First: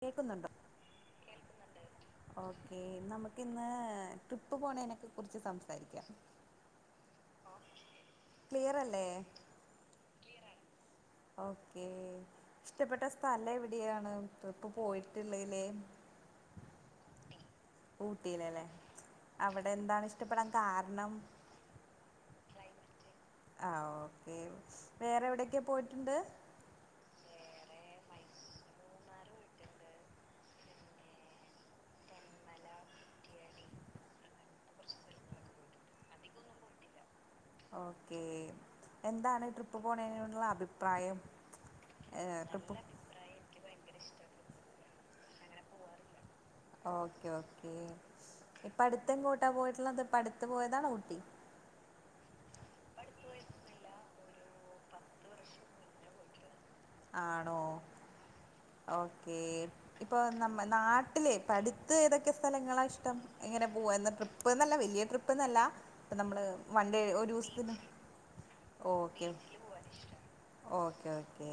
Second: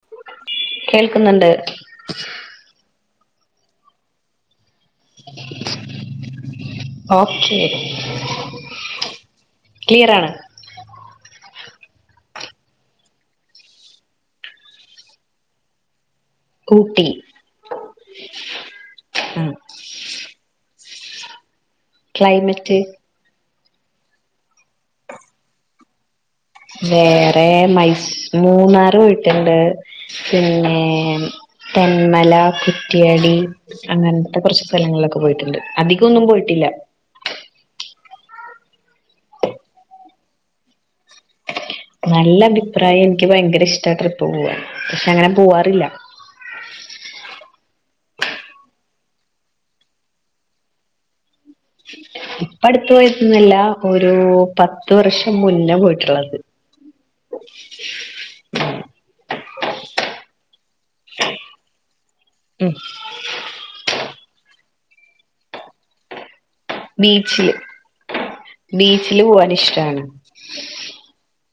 കേൾക്കുന്നുണ്ടോ കേൾക്കുന്നുണ്ട് ഓക്കേ നമുക്കിന്ന് ട്രിപ്പ് പോണേനെക്ക കുറിച്ച് സംസാരിക്കാ ഓക്കെ ക്ലിയറല്ലേ ക്ലിയറാണ് ഓക്കേ ഇഷ്ടപ്പെട്ട സ്ഥലം എവിടെയാണ് ട്രിപ്പ് പോയിട്ട്ള്ളേല് ഊട്ടി ഊട്ടിലാല്ലേ ഉം അവിടെ എന്താണ് ഇഷ്ടപ്പെടാൻ കാരണം ക്ലൈമെറ്റ് ആഹ് ഓക്കെ വേറെ എവിടൊക്കെ പോയിട്ടുണ്ട് വേറേ മൈസൂ മൂന്നാറ് പോയിട്ട്ണ്ട് പിന്നെ തെന്മല കുറ്റ്യാടി അങ്ങനത്തെ കൊറച്ച് സ്ഥലങ്ങളിലൊക്കെ പോയിട്ട്ണ്ട് അധികൊന്നും പോയ്ട്ടില്ല ഓക്കേ എന്താണ് ട്രിപ്പ് പോണേനോട്‌ള്ള അഭിപ്രായം നല്ല അഭിപ്രായ എനിക്ക് ഭയങ്കര ഇഷ്ട ട്രിപ്പ് പൂവാൻ പക്ഷെ അങ്ങനെ പൂവാറില്ല ഓക്കേ ഓക്കേ ഇപ്പ അടുത്തെങ്ങോട്ടാ പോയിട്ട്ള്ളത്ത് ഇപ്പ അടുത്ത് പോയതാണോ ഊട്ടി [inaudible] ഇപ്പ അടുത്ത് പോയിട്ട്ന്നല്ല ഒരു പത്ത് വർഷം മുന്നേ പോയിട്ട്ള്ളത് ആണോ ഓക്കേ ഇപ്പൊ ന പ്പ നാട്ടിലെ പ്പട്ത്ത് ഏതൊക്കെ ഉം സ്ഥലങ്ങളാ ഇഷ്ടം ഇങ്ങനെ പൂവാ ന്ന ട്രിപ്പ്ന്നല്ല വെല്ല്യ ട്രിപ്പ്ന്നല്ല പ്പം നമ്മള് വൺണ്ടേ ബീച്ചില് ഒരൂസ്ത്തിന് ബീച്ചില് ഓക്കെ പോവാൻ ഇഷ്ടാണ് ഓ ഓക്കെ ഓക്കേ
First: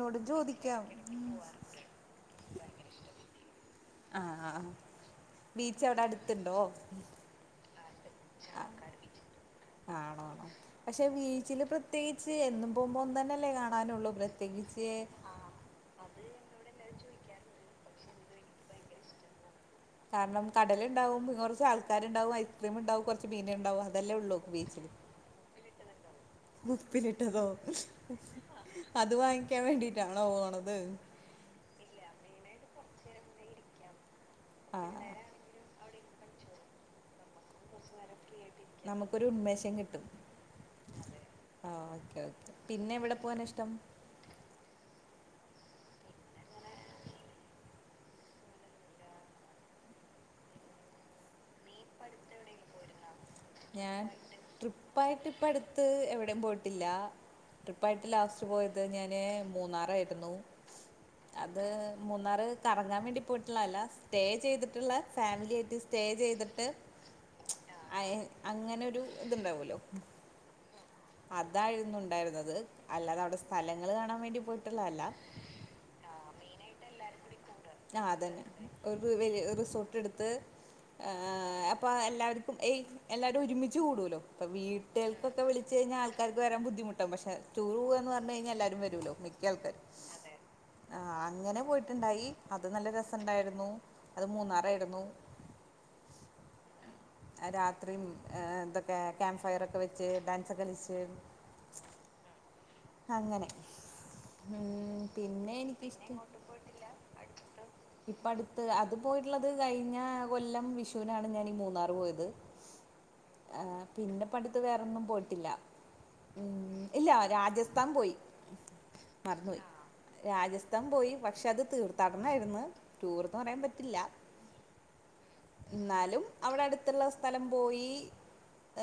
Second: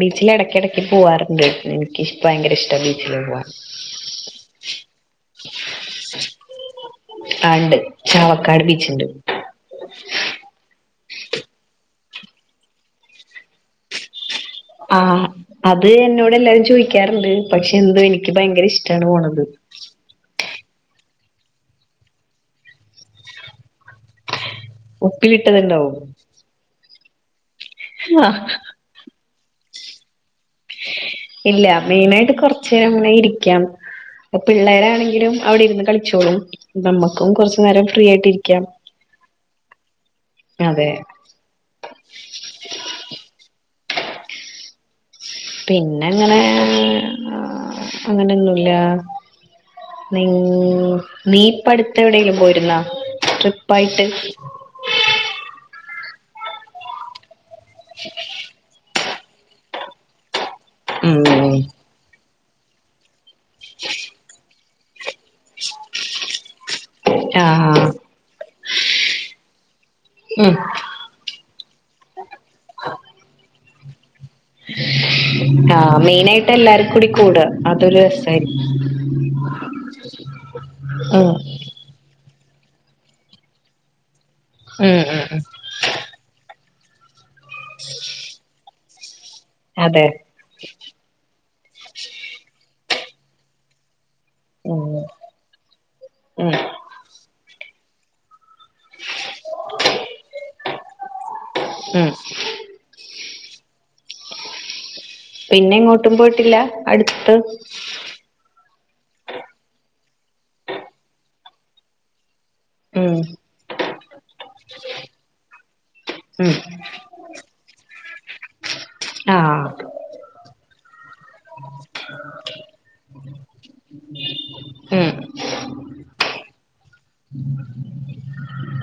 ബീച്ചില് എടക്കെടക്ക് പൂവാറ്ണ്ട് എനിക്ക് ഇഷ് ഭയങ്കര ഇഷ്ട ബീച്ചില് പൂവാൻ ആ ആ ആ ബീച്ച് അവ്ടെ അട്ത്ത്ണ്ടോ ആ ണ്ട് ചാവക്കാട് ബീച്ച് ണ്ട് ആണോ പക്ഷെ ബീച്ചില് പ്രത്യേകിച്ച് എന്നും പോമ്പോ ഒന്നന്നെല്ലേ കാണാനുള്ളൂ പ്ര ആ അത് എന്നോട് എല്ലാരും ചോയ്ക്കാറ്ണ്ട് പക്ഷെ എന്തോ എനിക്ക് ഭയങ്കര ഇഷ്ടാണ് പോണത് കാരണം കടല്ണ്ടാവും പിന്നെ കൊറച്ച് ആൾക്കാര്ണ്ടാവും ഐസ്ക്രീം ഇണ്ടാവും കൊറച്ച് മീന്ണ്ടാവും അതെല്ലേ ഉള്ളൂ ബീച്ചില് ഉപ്പിലിട്ടത് ണ്ടാവും ഉപ്പിലിട്ടതോ ആ അത് വാങ്ങിക്കാൻ വേണ്ടിട്ടാണോ പോണത് ഇല്ല മെയിനായിട്ട് കൊർച്ചേരം ഇങ്ങനെ ഇരിക്കാം പ്പ ആഹ് പിള്ളേരാണെങ്കിലും അവിടെ ഇരുന്ന് കളിച്ചോളും നമ്മക്കും കൊർച്ച് നേരം ഫ്രീയായിട്ട് ഇരിക്കാം നമുക്കൊരു ഉന്മേഷം കിട്ടും അതെ ആ ഓക്കെ ഓക്കെ പിന്നെ എവിടെ പോവനാ ഇഷ്ടം പിന്നെ ങ്ങനെ ആ അങ്ങനൊന്നുല്ല നിങ്ങ് നീ ഇപ്പടുത്ത് എവിടെലും പോയിരുന്നാ ഞാൻ ട്രിപ്പായിട്ട് ട്രിപ്പായിട്ട് ഇപ്പ അടുത്ത് എവിടേം പോയിട്ടില്ല ട്രിപ്പായിട്ട് ലാസ്റ്റ് പോയത് ഞാന് മൂന്നാറായിരുന്നു ഉം അത് മൂന്നാറ് കറങ്ങാൻ വേണ്ടി പോയിട്ട്ള്ളതല്ല സ്റ്റേ ചെയ്ത്ട്ട്ള്ള ഫാമിലി ആയിട്ട് സ്റ്റേ ചെയ്ത്ട്ട് ആഹ് ആഹ് അങ്ങനെ ഒരു ത്ണ്ടാവുലോ ഉം അതായിരുന്നു ഉണ്ടായിരുന്നത് അല്ലാതെ അവിടെ സ്ഥലങ്ങള് കാണാൻ വേണ്ടി പോയ്ട്ട്ള്ളതല്ല ആഹ് മെയിനായിട്ട് എല്ലാരും കൂടി കൂടാ അതൊരു ആ ആ അതെന്നെ രസായിരിക്കും ഒരു വെല്ല്യ റിസോർട്ട് ഇട്ത്ത് ആ ഉം അപ്പ എല്ലാവര്ക്കും ഏയ് എല്ലാരും ഒരുമിച്ച് കൂടുലോ പ്പൊ ഉം ഉം വീട്ടേൾക്കൊക്ക ഉം വിൾ ച്ച് യ്ഞ്ഞാ ആൾക്കാര്ക്ക്‌ വരാൻ ബുദ്ധിമുട്ടാവും പഷേ ടൂർ പൂവാന്ന് പറഞ്ഞ്ഴിഞ്ഞാ എല്ലാരും വരുല്ലോ മി ട്ടിൾക്കാരും അതെ ആ അങ്ങനെ പോയ്ട്ട്ണ്ടായി അത് നല്ല രസണ്ടായ്രുന്നു അത് ഉം മൂന്നറായിരുന്നു ഉം അത് രാത്രീം ആ തൊക്കെ കേമ്ഫയറൊക്കെ വെച്ച് ഡാൻസൊക്കളിച്ച്. ഉം. അങ്ങനെ ഉം. പിന്നെ ങ്ങോട്ടും പോയ്ട്ടില്ല അടുത്ത്. ഇപ്പട്ത്ത് അത് പോയ്ട്ട്ള്ളത് കഴിഞ്ഞ കൊല്ലം വിഷുനാണ് ഞാനി മൂന്നാറ് പോയത്. ഉം എ പിന്നെ പ്പട്ത്ത് വേറെന്നും പോയ്ട്ടില്ല ഉം ഇല്ല രാജസ് ത്താൻ പോയി. മറന്നുപോയി ആഹ്. രാജസ്ഥാൻ പോയി പക്ഷേ അത് തീർത്ഥാടനയ്ര്ന്ന് ടൂർന്ന് പറയാൻ പറ്റില്ല. ഉം. ന്നാലും അവ്ടെ അട്ത്ത്ള്ള സ്ഥലം പോയി.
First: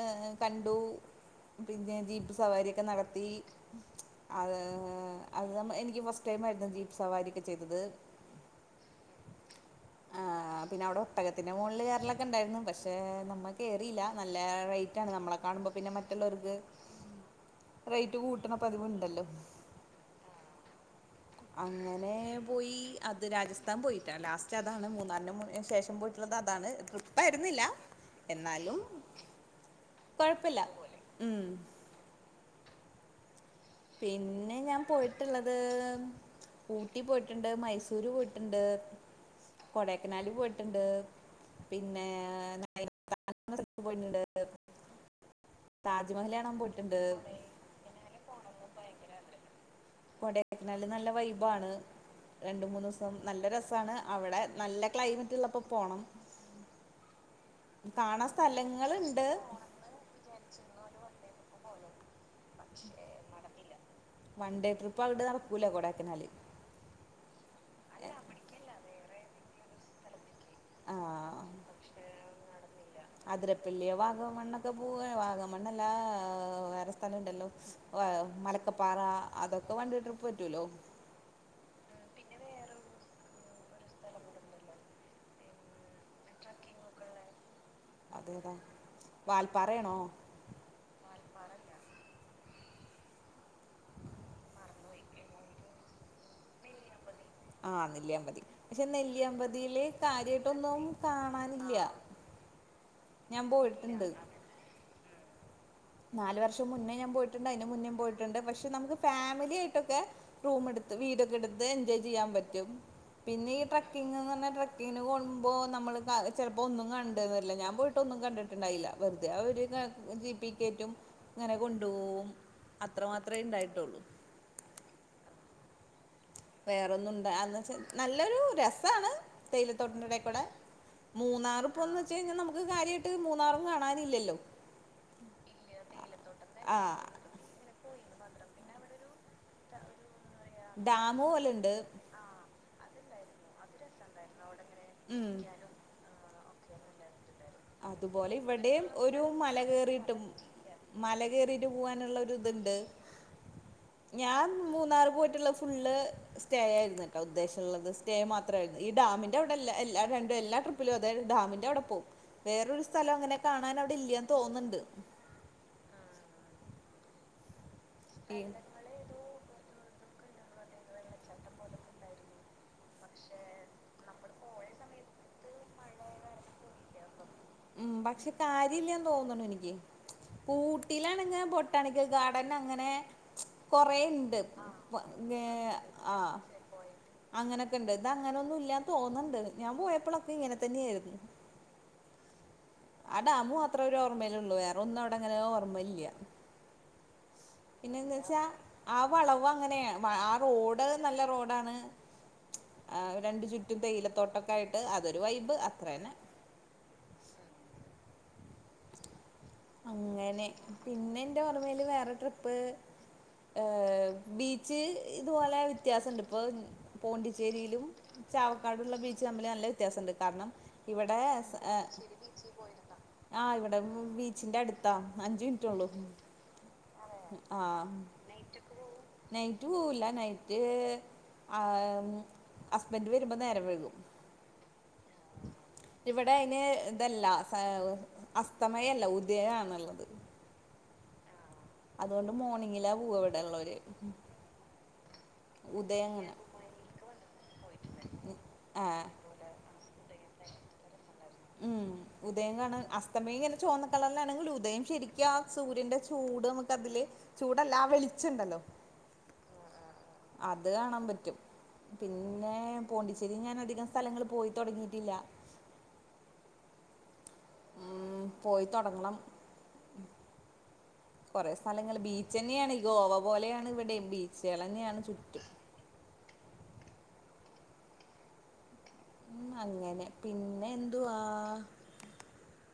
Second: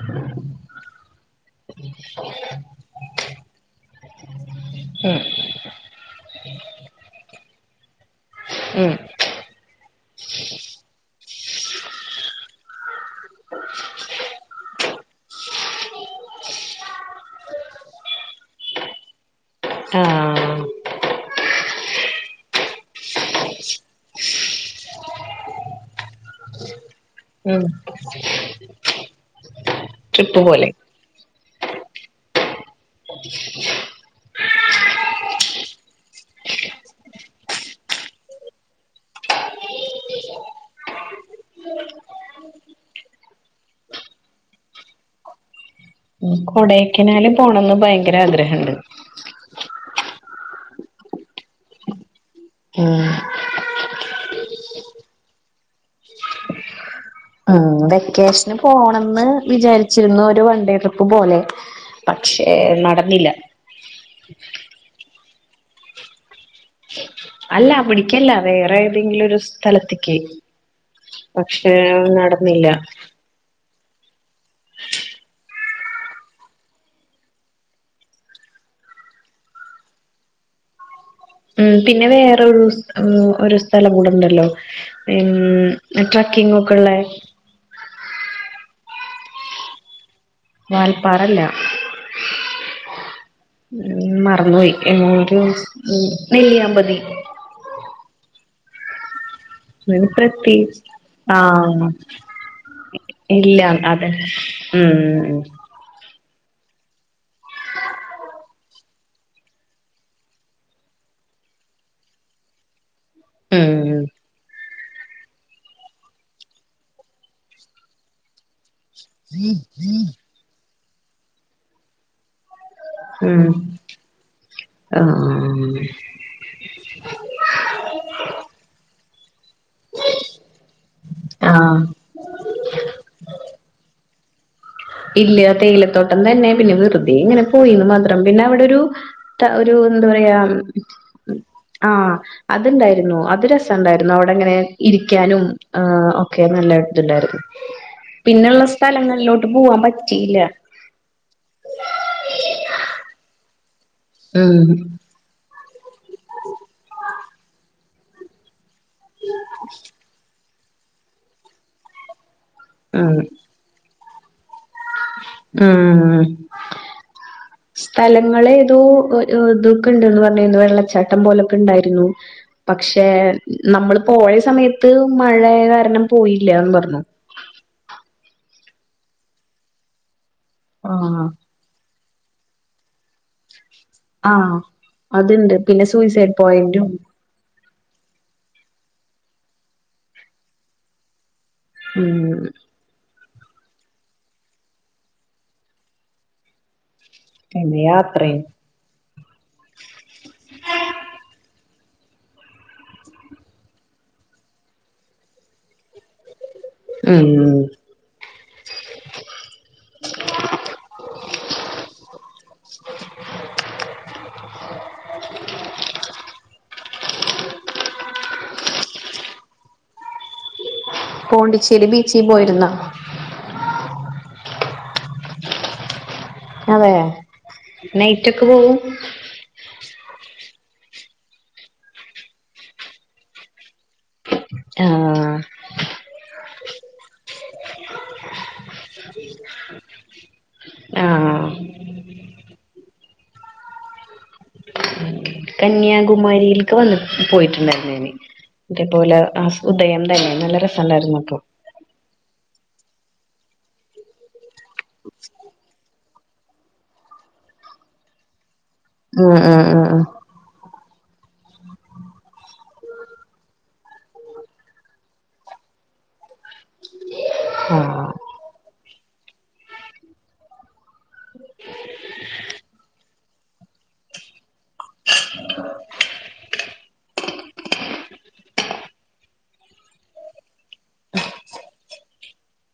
ഏ കണ്ടു പിന്നെ ജീപ്പ് സവാരിയൊക്കെ നടത്തി. അത് ഉം അത് നമ എനിക്ക് ഫസ്റ്റ് ടൈമായിരുന്നു ജീപ്പ് സവാരിക്കെ ചെയ്തത്. ഉം ആഹ് പിന്നെ അവടെ ഒട്ടകത്തിൻ്റെ മോളില് കേറലൊക്കെ ഒണ്ടായിരുന്നു പക്ഷെ നമ്മ കേറില്ല നല്ല റേറ്റ് ആണ് നമ്മളെ കാണുമ്പോൾ പിന്നെ മ റ്റുള്ളോർക്ക് റെയ്റ്റ് കൂട്ടണ പതിവുണ്ടല്ലോ? ആഹ് അങ്ങനെ പോയി അത് രാജസ്ഥാൻ പോയിട്ടാ ലാസ് റ്റ് അതാണ് മൂന്നാറിന്റെ ശേഷം പോയിട്ടുള്ളത് അതാണ് ട്രിപ്പ് ആയിരുന്നില്ല ഉം എന്നാലും ട്രിപ്പ് കൊഴപ്പില്ല പോലെ ഉം. [unintelligible] പിന്നെ ഞാൻ പോയിട്ടുള്ളത്. ഊട്ടി പോയിട്ടുണ്ട് മൈസൂര് പോയിട്ടുണ്ട് കൊടൈക്കനാലിൽ പോയിട്ടുണ്ട്. പിന്നെ [unintelligible] പോയിണ്ട്. താജ്മഹല് കൊടൈക്കനാല് പോണംന്ന് ഭയങ്കരാഗ്രഹ്ണ്ട്. കൊടൈക്കനാല് നല്ല വൈബാണ്. രണ്ടു മൂന്ന് ഉം ദിവസം നല്ല രസാണ് അവടെ നല്ല ക്ലൈമറ്റ് ഉള്ളപ്പോ പോണം. ഉം കാണാൻ വെക്കേഷന് പോണംന്ന് സ്ഥലങ്ങളുണ്ട് വിചാരി ച്ചിരുന്നു ഒരു വൺടേ ട്രിപ്പ് പോലെ പക്ഷേ നടന്നില്ല. വൺഡേ ട്രിപ്പ് ആയിട് നടക്കൂല കൊടൈക്കനാല്. അല്ല അവിടേക്കല്ല വേറെ ഏതെങ്കിലും ഒരു സ്ഥലത്തേക്ക്. ആഹ് പക്ഷെ നടന്നില്ല. അതിരപ്പള്ളിയൊ വാഗമണ്ണൊക്കെ പോവ വാഗമണ്ണല്ലാ വേറെ സ്ഥലോണ്ടല്ലോ. മലക്കപ്പാറ അതൊക്കെ വൺടേ ട്രിപ്പ് പറ്റൂലോ ഉം പിന്നെ വേറൊരു സ് ഒരു സ്ഥലം കൂടുണ്ടല്ലോ? ഉം ട്രക്കിങ്ങൊക്കെ ഉള്ളെ അതേതാ വാൽപറയാണോ? വാൽപ്പാറല്ല. ഉം മറന്ന് പോയി എരു നെല്ലിയാമ്പതി. ആഹ് നെല്ലിയാമ്പതി പക്ഷെ നെല്ലിയാമ്പ അത് പ്രതേകിച്ച് ആഹ്. ഞാൻ ഇല്ല അതെ പോയിട്ടുണ്ട് ഉം. നാല് വർഷം മുന്നേ ഞാൻ പോയിട്ടുണ്ട് അയിന് മുന്നേ പോയിട്ടുണ്ട് പ ഇപ്പം നമ്മക്ക് ഫാമിലി ആയിട്ടൊക്കെ റൂമ് എടുത്ത് വീടൊക്കെ എടുത്ത് എൻജോയ് ചെയ്യാൻ പറ്റും. പിന്നെ ഈ ഉം ട്രക്കിങ് എന്ന് [unintelligible] ഇതിന് പോകുമ്പോ നമ്മള് ചെലപ്പോ ഒന്നു കണ്ടുന്ന് വരില്ല ഞാൻ പോയിട്ടൊന്നും കണ്ടിട്ടുണ്ടായില്ല. വെറുതെ അവര് ജീപ്പിക്കേറ്റും ഇങ്ങനെ കൊണ്ടുപോവും. അത്ര മാത്രേ ഉം ഇണ്ടായിട്ടുള്ളൂ ആഹ് വേറൊന്നുണ്ട് അന്ന് വെച്ചാ നല്ലൊരു രസാണ് തേയിലത്തോട്ടത്തിന്റിടേകൂടെ. മൂന്നാർ ആഹ് പോവാന്ന് വെച്ച് കഴിഞ്ഞാ നമുക്ക് കാര്യമായിട്ട് മൂന്നാറും കാണാനില്ലല്ലോ ഇല്ല തേയിലത്തോട്ടം തന്നെ പിന്നെ ആഹ് വെറുതെ ഇങ്ങനെ പോയിന്ന് മാത്രം പിന്നെ അവിടൊരു ഒരു എന്താ പറയാ ഡാമ് പോലെണ്ട് ആഹ് അതുണ്ടായിരുന്നു അത് രസവുണ്ടായിരുന്നു അവിടെങ്ങനെ ഉം ഇരിക്കാനും ആഹ് ഒക്കെ നല്ലായിട്ടുണ്ടായിരുന്നു അതുപോലെ ഇവിടെയും ഒരു മല പോവാൻ കേറിയിട്ടും പറ്റിയില്ല മലകേറിയിട്ട് പോവാനുള്ള ഒരിതുണ്ട് ഞാൻ ഉം മൂന്നാറ് പോയിട്ടുള്ള സ് ഫുള്ള് സ്റ്റേ ആയിരുന്നു കേട്ടോ ഉദ്ദേശൊള്ളത് സ്റ്റേ മാ മാത്ര ഈ ഡാമിന്റെ അവിടെ എല്ല എല്ലാ രണ്ടും എല്ലാ ട്രിപ്പിലും അതായത് ഡാമിന്റവിടെ പോവും വേറൊരു സ്ഥലം ഉം അങ്ങനെ കാണാനവിടെ ഇല്യാന്ന് തോന്നുൻണ്ട് മ്മ്ഹ് ഈ സ്ഥലങ്ങളെതോ ക്ക്ണ്ട്ന്ന് പറഞ്ഞരുന്നു വെള്ളച്ചാട്ടം പോലൊക്കെ ഉണ്ടായിരുന്നു പക്ഷേ നമ്മള് പോയ സമയത്ത് മഴയെ കാരണം പോയില്ലന്ന് പറഞ്ഞു മ്മ്ഹ് പക്ഷെ കാര്യല്യാന്ന് തോന്നണു എനിക്ക് ആഹ് ഊട്ടിലാണിങ്ങ ബൊട്ടാണിക്കൽ ഗാർഡൻ അങ്ങനെ കൊറേയ്ണ്ട് ആഹ് അതുണ്ട് പിന്നെ സൂയിസൈഡ് ആഹ് പോയിന്റും അങ്ങനെയൊക്കെണ്ട് ഇത് 'അങ്ങനൊന്നും ഇല്ലാന്ന് തോന്നണ്ണ്ട് ഞാൻ പോയപ്പളൊക്കെ ഇങ്ങനെ തന്നെയായിരുന്നു മ്മ്ഹ് ആ ഡാമ് മാത്രേ ഒരു ഓർമേയിലുള്ളൂ വേറൊന്നും അവിടങ്ങനെ ഓർമ്മയിലില്ല പിന്നെ പിന്നെന്തച്ചാ യാത്രയും ആ വളവ് അങ്ങനെയാ ആ റോഡ് നല്ല റോഡാണ് രണ്ടു ചുറ്റും തേയില തോട്ടൊക്കെ ആയിട്ട് അതൊരു വൈബ് അത്ര തന്നെ ഉം അങ്ങനെ പിന്നെ എന്റെ ഓർമ്മയില് വേറെ ട്രിപ്പ് ഏഹ് ബീച്ച് ഇതുപോലെ വ്യത്യാസംണ്ട് ഇപ്പോ പോണ്ടിച്ചേരിയിലും ചാവക്കാടുള്ള ബീച്ച് തമ്മില് നല്ല വ്യത്യാസംണ്ട് കാരണം ഇവിടെ സ് പോണ്ടിച്ചേരി ബീച്ചിൽ പോയിരുന്നോ ആഹ് ഇവിടെ ബീച്ചിന്റെ അടുത്താ അഞ്ചു മിനിറ്റൊള്ളൂ അതെ ആഹ് നൈറ്റൊക്കെ പോകും നൈറ്റ് പോവുല്ല നൈറ്റ് ഹസ്ബൻഡ് വരുമ്പോ നേരം വൈകും ആ ഹ ഇവിടെ അതിന് ഇതല്ല സ അസ്തമയല്ല ഉദയാണുള്ളത് ആഹ് അതോണ്ട് മോർണിങ്ങിലാ പോവ ഇവിടെയുള്ളവര് കന്യാകുമാരിയിലേക്ക് വന്ന പോയിട്ടുണ്ടായിരുന്നെന് ആഹ് ഇതേപോലെ ഉദയം തന്നെ നല്ല രസണ്ടായിരുന്നപ്പം ഉം ഉദയം കാണൻ അസ്തമയും ഇങ്ങനെ ചുവന്ന കള്ളറിലാണെങ്കില ഉദയം ശരിക്ക ആ സൂര്യന്റെ ചൂട് നമുക്ക് അതില് ചൂടല്ലാ വെളിച്ചണ്ടല്ലോ ആ ആ ആ ആ അത് കാണാൻ പറ്റും പിന്നെ പോണ്ടിച്ചേരി ഞാൻ അധികം സ്ഥലങ്ങൾ പോയി തുടങ്ങിയിട്ടില്ല ആഹ ഉം പോയി തൊടങ്ങണം കുറെ സ്ഥലങ്ങള് ബീച്ച് തന്നെയാണ് ഗോവ പോലെയാണ് ഇവിടെയും ബീച്ചുകൾ തന്നെയാണ് ചുറ്റും മ്മ്ഹ് അങ്ങനെ പിന്നെ എന്തുവാ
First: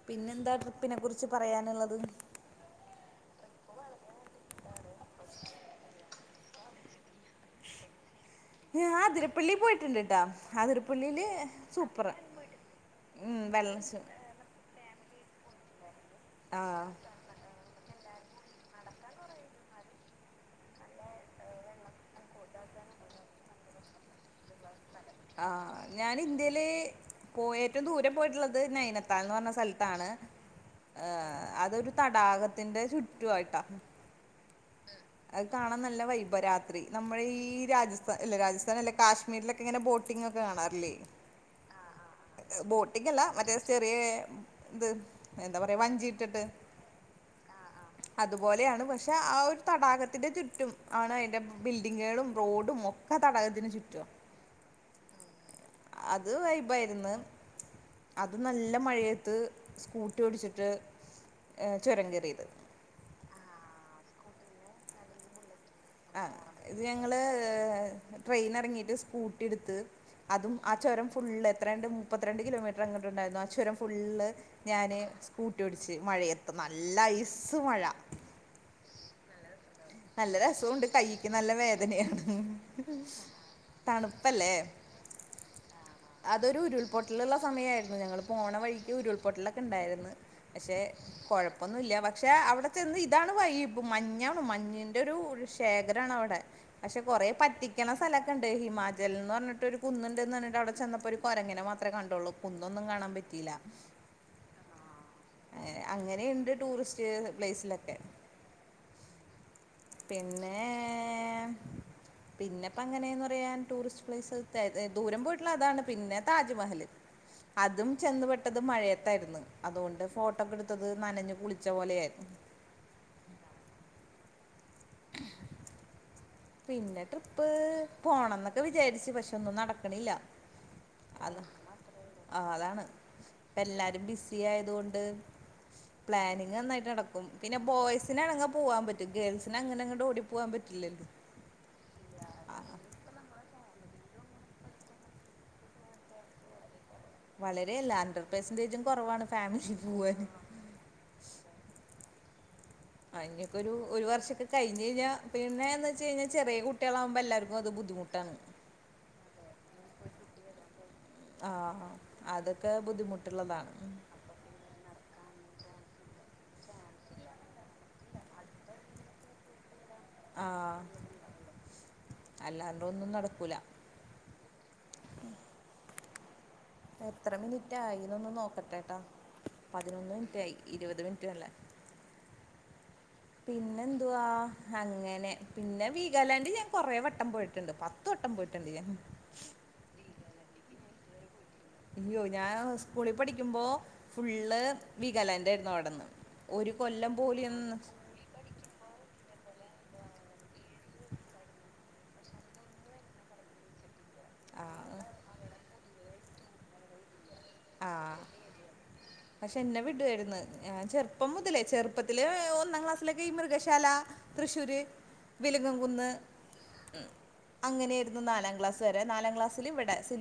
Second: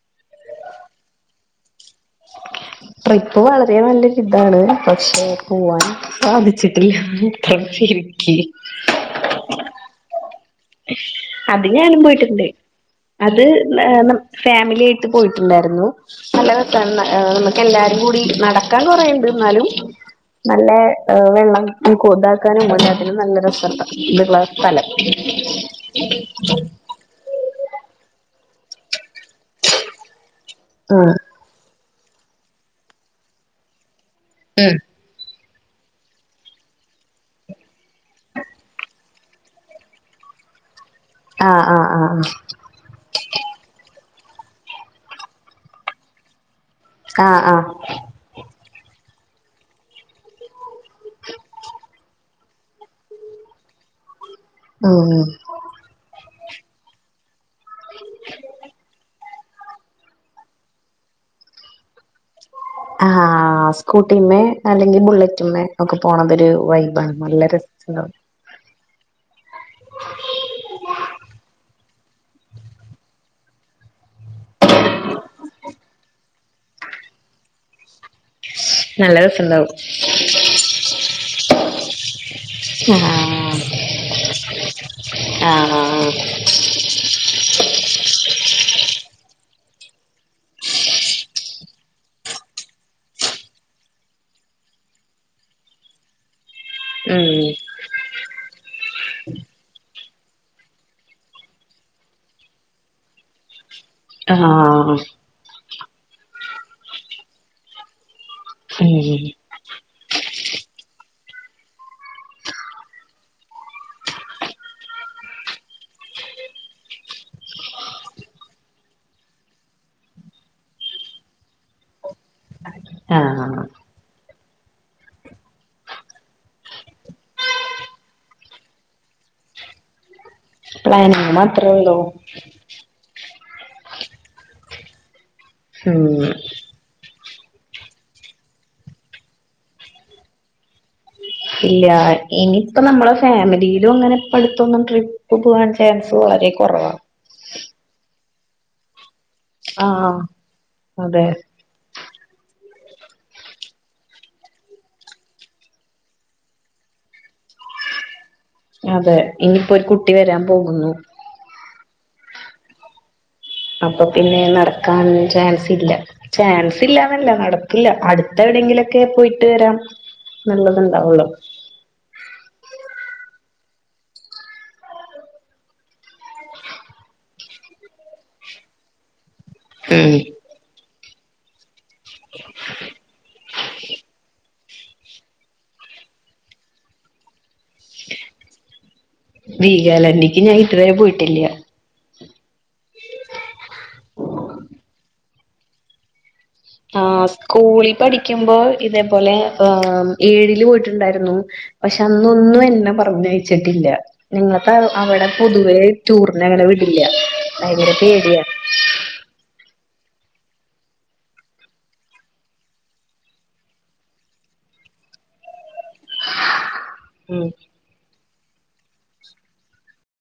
പിന്നെന്താ ട്രിപ്പിനെ കുറിച്ച് പറയാനുള്ളത് ട്രിപ്പ് വളരെ നല്ലൊരു ഇതാണ് പക്ഷെ പോവാൻ സാധിച്ചിട്ടില്ല ഞാൻ അതിരപ്പള്ളി പോയിട്ടുണ്ട് ട്ടാ അതിരപ്പള്ളിയില് അത് ഞാനും സൂപ്പറാ പോയിട്ടുണ്ട് ഉം അത് വെള്ളച്ച ഫാമിലി ആയിട്ട് പോയിട്ടുണ്ടായിരുന്നു നല്ല ആഹ് രസണ്ടാർന്നു ആഹ് നമുക്ക് എല്ലാരും കൂടി നടക്കാൻ കുറേയിണ്ട് എന്നാലും നല്ല വെള്ളം കൊ താക്കാനും [unintelligible] ഇതുള്ള സ്ഥലം ആഹ് ഞാൻ ഇന്ത്യയില് പോ ഏറ്റവും ദൂരം പോയിട്ടുള്ളത് നൈനത്താൽ എന്ന് പറഞ്ഞ സ്ഥലത്താണ് ഏ ഉം അതൊരു തടാകത്തിന്റെ ചുറ്റു ആയിട്ടാ ഉം അത് കാണാൻ നല്ല വൈബരാത്രി നമ്മൾ ഈ രാജസ്ഥാൻ അല്ല രാജസ്ഥാൻ അല്ല കാശ്മീർ മിഡ്ലൊക്കെങ്ങെനെ ബോട്ടിംഗ് ഒക്കെ കാണാറില്ലേ. ആഹ് ആഹ് ആഹ് ആഹ് ബോട്ടിങ് അല്ല മറ്റേ ചെറിയ ഇത് എന്താ പറയാ വഞ്ചി ഇട്ടിട്ട് ആഹ് ആഹ് അതുപോലെയാണ് പക്ഷെ ആ ഒരു തടാകത്തിന്റെ ചുറ്റും ആണ് അതിൻ്റെ ബിൽഡിങ്ങേളും റോഡും ഒക്കാ തടകത്തിന് ചുറ്റുവാ. ആഹ് അത് വൈബായിര്ന്ന് അതും നല്ല മഴയെത്ത് സ്കൂട്ടി ഓടിച്ചിട്ട് ചുരം കേറിയത്. ആഹ് സ്കൂട്ടിമ്മേ അല്ലെങ്കി ബുള്ളറ്റ്മ്മേ ഒക്കെ ആ പോണതൊരു വൈബാണ്. നല്ല രസ്സള്ള ട്രെയിനെർങ്ങീട്ട് സ്കൂട്ടി ട്ത്ത് അതും ആ ചുരം ഫുള്ള്, എത്രണ്ട് മുപ്പത്തിരണ്ട് കിലോമീറ്റർ അങ്ങട്ടുണ്ടായിരുന്നു ആ ചുരം ഫുള്ള് ഞാന് സ്കൂട്ട്യോടിച്ച്, മഴയത്ത്, നല്ല ഐസ് മഴ. നല്ല രസ ണ്ടാവും. നല്ല രസവൂണ്ട് കയ്യ്ക്ക് നല്ല വേദനയാണ്. ആഹ് തണുപ്പല്ലേ ആഹ് ആഹ് പൊട്ടല്ള്ള സമയായ്രുന്നു ഞങ്ങള് പോണ വഴിക്ക് ഉരുൾപൊട്ടലൊക്കെ ഉണ്ടായിര്ന്ന്. പക്ഷെ കുഴപ്പൊന്നുല്ല. പക്ഷെ അവിടെ ചെന്ന് ഇതാണ് വൈബ് മഞ്ഞാണ് മഞ്ഞ് ൻ്റൊരു ശേഖരാണ് അവടെ. പക്ഷെ കൊറേ ഉം പറ്റി ക്കണ സ്ഥലൊക്കെണ്ട്. ഹിമാചൽ ന്ന് പർഞ്ഞിട്ട് ഒരു കുന്നുണ്ട്ന്ന് പർഞ്ഞിട്ട് അവിടെ ചെന്നപ്പോ ഒരു കൊരങ്ങെനെ മാത്രേ കണ്ടോള്ളു. കുന്നൊന്നും കാണാൻ പറ്റീല്ല. അഹാ. അങ്ങനെ അങ്ങനെയുണ്ട് ടൂറിസ്റ്റ് പ്ലേസിലൊക്കെ. ഉം പിന്നേ പിന്നെപ്പ അങ്ങനേന്ന് പറയാൻ ടൂറിസ്റ്റ് പ്ലേസ് തെ ദൂരം പോയിട്ടുള്ള അതാണ് പിന്നെ താജ്മഹൽ. അതും ചെന്ന് പെട്ടത് മഴയത്തായിര്ന്ന്. അതുകൊണ്ട് ഫോട്ടൊക്ക്ട്ത്തത് നനഞ്ഞു കുളിച്ച പോലെ ആയിരുന്നു. ആഹാ. പിന്നെ ട്രിപ്പ് പോണംന്നൊക്കെ വിചാരിച്ച് പക്ഷെ ഒന്നും നടക്ക്ണില്ല. ഇബളെ ഞാൻ മാത്രേ ള്ളോ. അതാണ് ഇപ്പ എല്ലാരും ബിസി ആയതോണ്ട് ഉം പ്ലാനിങ് നന്നായിട്ട് നടക്കും. പിന്നെ ബോയ്സിനാണങ്ങെ പോവാൻ പറ്റും ഗേൾസിന് അങ്ങനെങ്ങട് ഓടി പോവാൻ പറ്റില്ലല്ലോ. ഇല്ല്യാ. ഇനിപ്പ നമ്മളെ ഫാമിലീലും അങ്ങനെ ഇപ്പടുത്തൊന്നും ട്രിപ്പ് പോവാൻ ചാൻസ് വളരെ കൊറവാ. വളരെ അല്ല ഹൺഡ്രഡ് പെർസെന്റേജും കൊറവാണ്. ആഹ് അതെ. അയിഞ്ഞൊക്കൊരു ഒരു വർഷൊക്കെ കഴിഞഴിഞ്ഞാ പിന്നേന്നെച്ചഴിഞ്ഞാ ചെറിയ കുട്ടികളാവുമ്പെല്ലാര്ക്കും അത് ബുദ്ധിമു ട്ടാണ്. അതെ ഇനിയിപ്പോ ഒരു കുട്ടി വരാൻ പോകുന്നു. ആഹ് അതൊക്കെ ബുദ്ധിമുട്ട്ള്ളതാണ്. അപ്പൊ പിന്നെ നടക്കാൻ ചാൻസില്ല. ചാൻസില്ലാന്നല്ല നടക്കില്ല. അടുത്ത എവിടെയെങ്കിലൊക്കെ പോയിട്ട് വരാം. ആഹ് നല്ലതുണ്ടാവുള്ളൂ അല്ലാണ്ടൊന്നും നടക്കൂല. എത്ര മിൻറ്റായി ന്നൊന്ന് നോക്കട്ടെട്ടോ പതിനൊന്ന് ഉം മിൻറ്റായി ഇരുപത് മിൻറ്റു അല്ല പിന്നെന്തുവാ അങ്ങനെ പിന്നെ വീഗാലാൻഡ് ഞാൻ കൊറെ വട്ടം പോയിട്ട്ണ്ട് പത് ത്ത് വട്ടം പോയിട്ട്ണ്ട് ഞാൻ വീഗാലാന്റിക്ക്‌ ഞാൻ ഇതുവരെ പോയിട്ടില്ല അയ്യോ ഞാൻ സ്കൂളി പഠിക്കുമ്പോ ഫുള്ള് വീഗാലാന്റായിരുന്നു അവ്ട്ന്ന് ആഹ് സ്കൂളി പഠിക്കുമ്പോ ഇതേപോലെ ആ ഏഴില് വിട്ട്ണ്ടായ്ര്ന്നു പക്ഷെ അന്നൊന്നും എന്നെ പറഞ്ഞയച്ചിട്ടില്ല ആ നിങ്ങള്ത്ത അവടെ പൊതുവേ ടൂറിനങ്ങനെ വിടില്ല ഭയങ്കര ആഹ് പേടിയാ പക്ഷെ എന്നെ വിടുവേര്ന്ന് ഞാൻ ചെർപ്പം മുതലേ ചെർപ്പത്തില് ഒന്നാം ക്ലാസ്സിലൊക്കീ മൃഗശാല തൃശ്ശൂര്, വിലങ്ങൻകുന്ന് ഉം ഉം അങ്ങനെര്ന്നു നാലാം ക്ലാസ്സ് വരെ നാലാം ക്ലാസ്സില് ഇവടെ സില്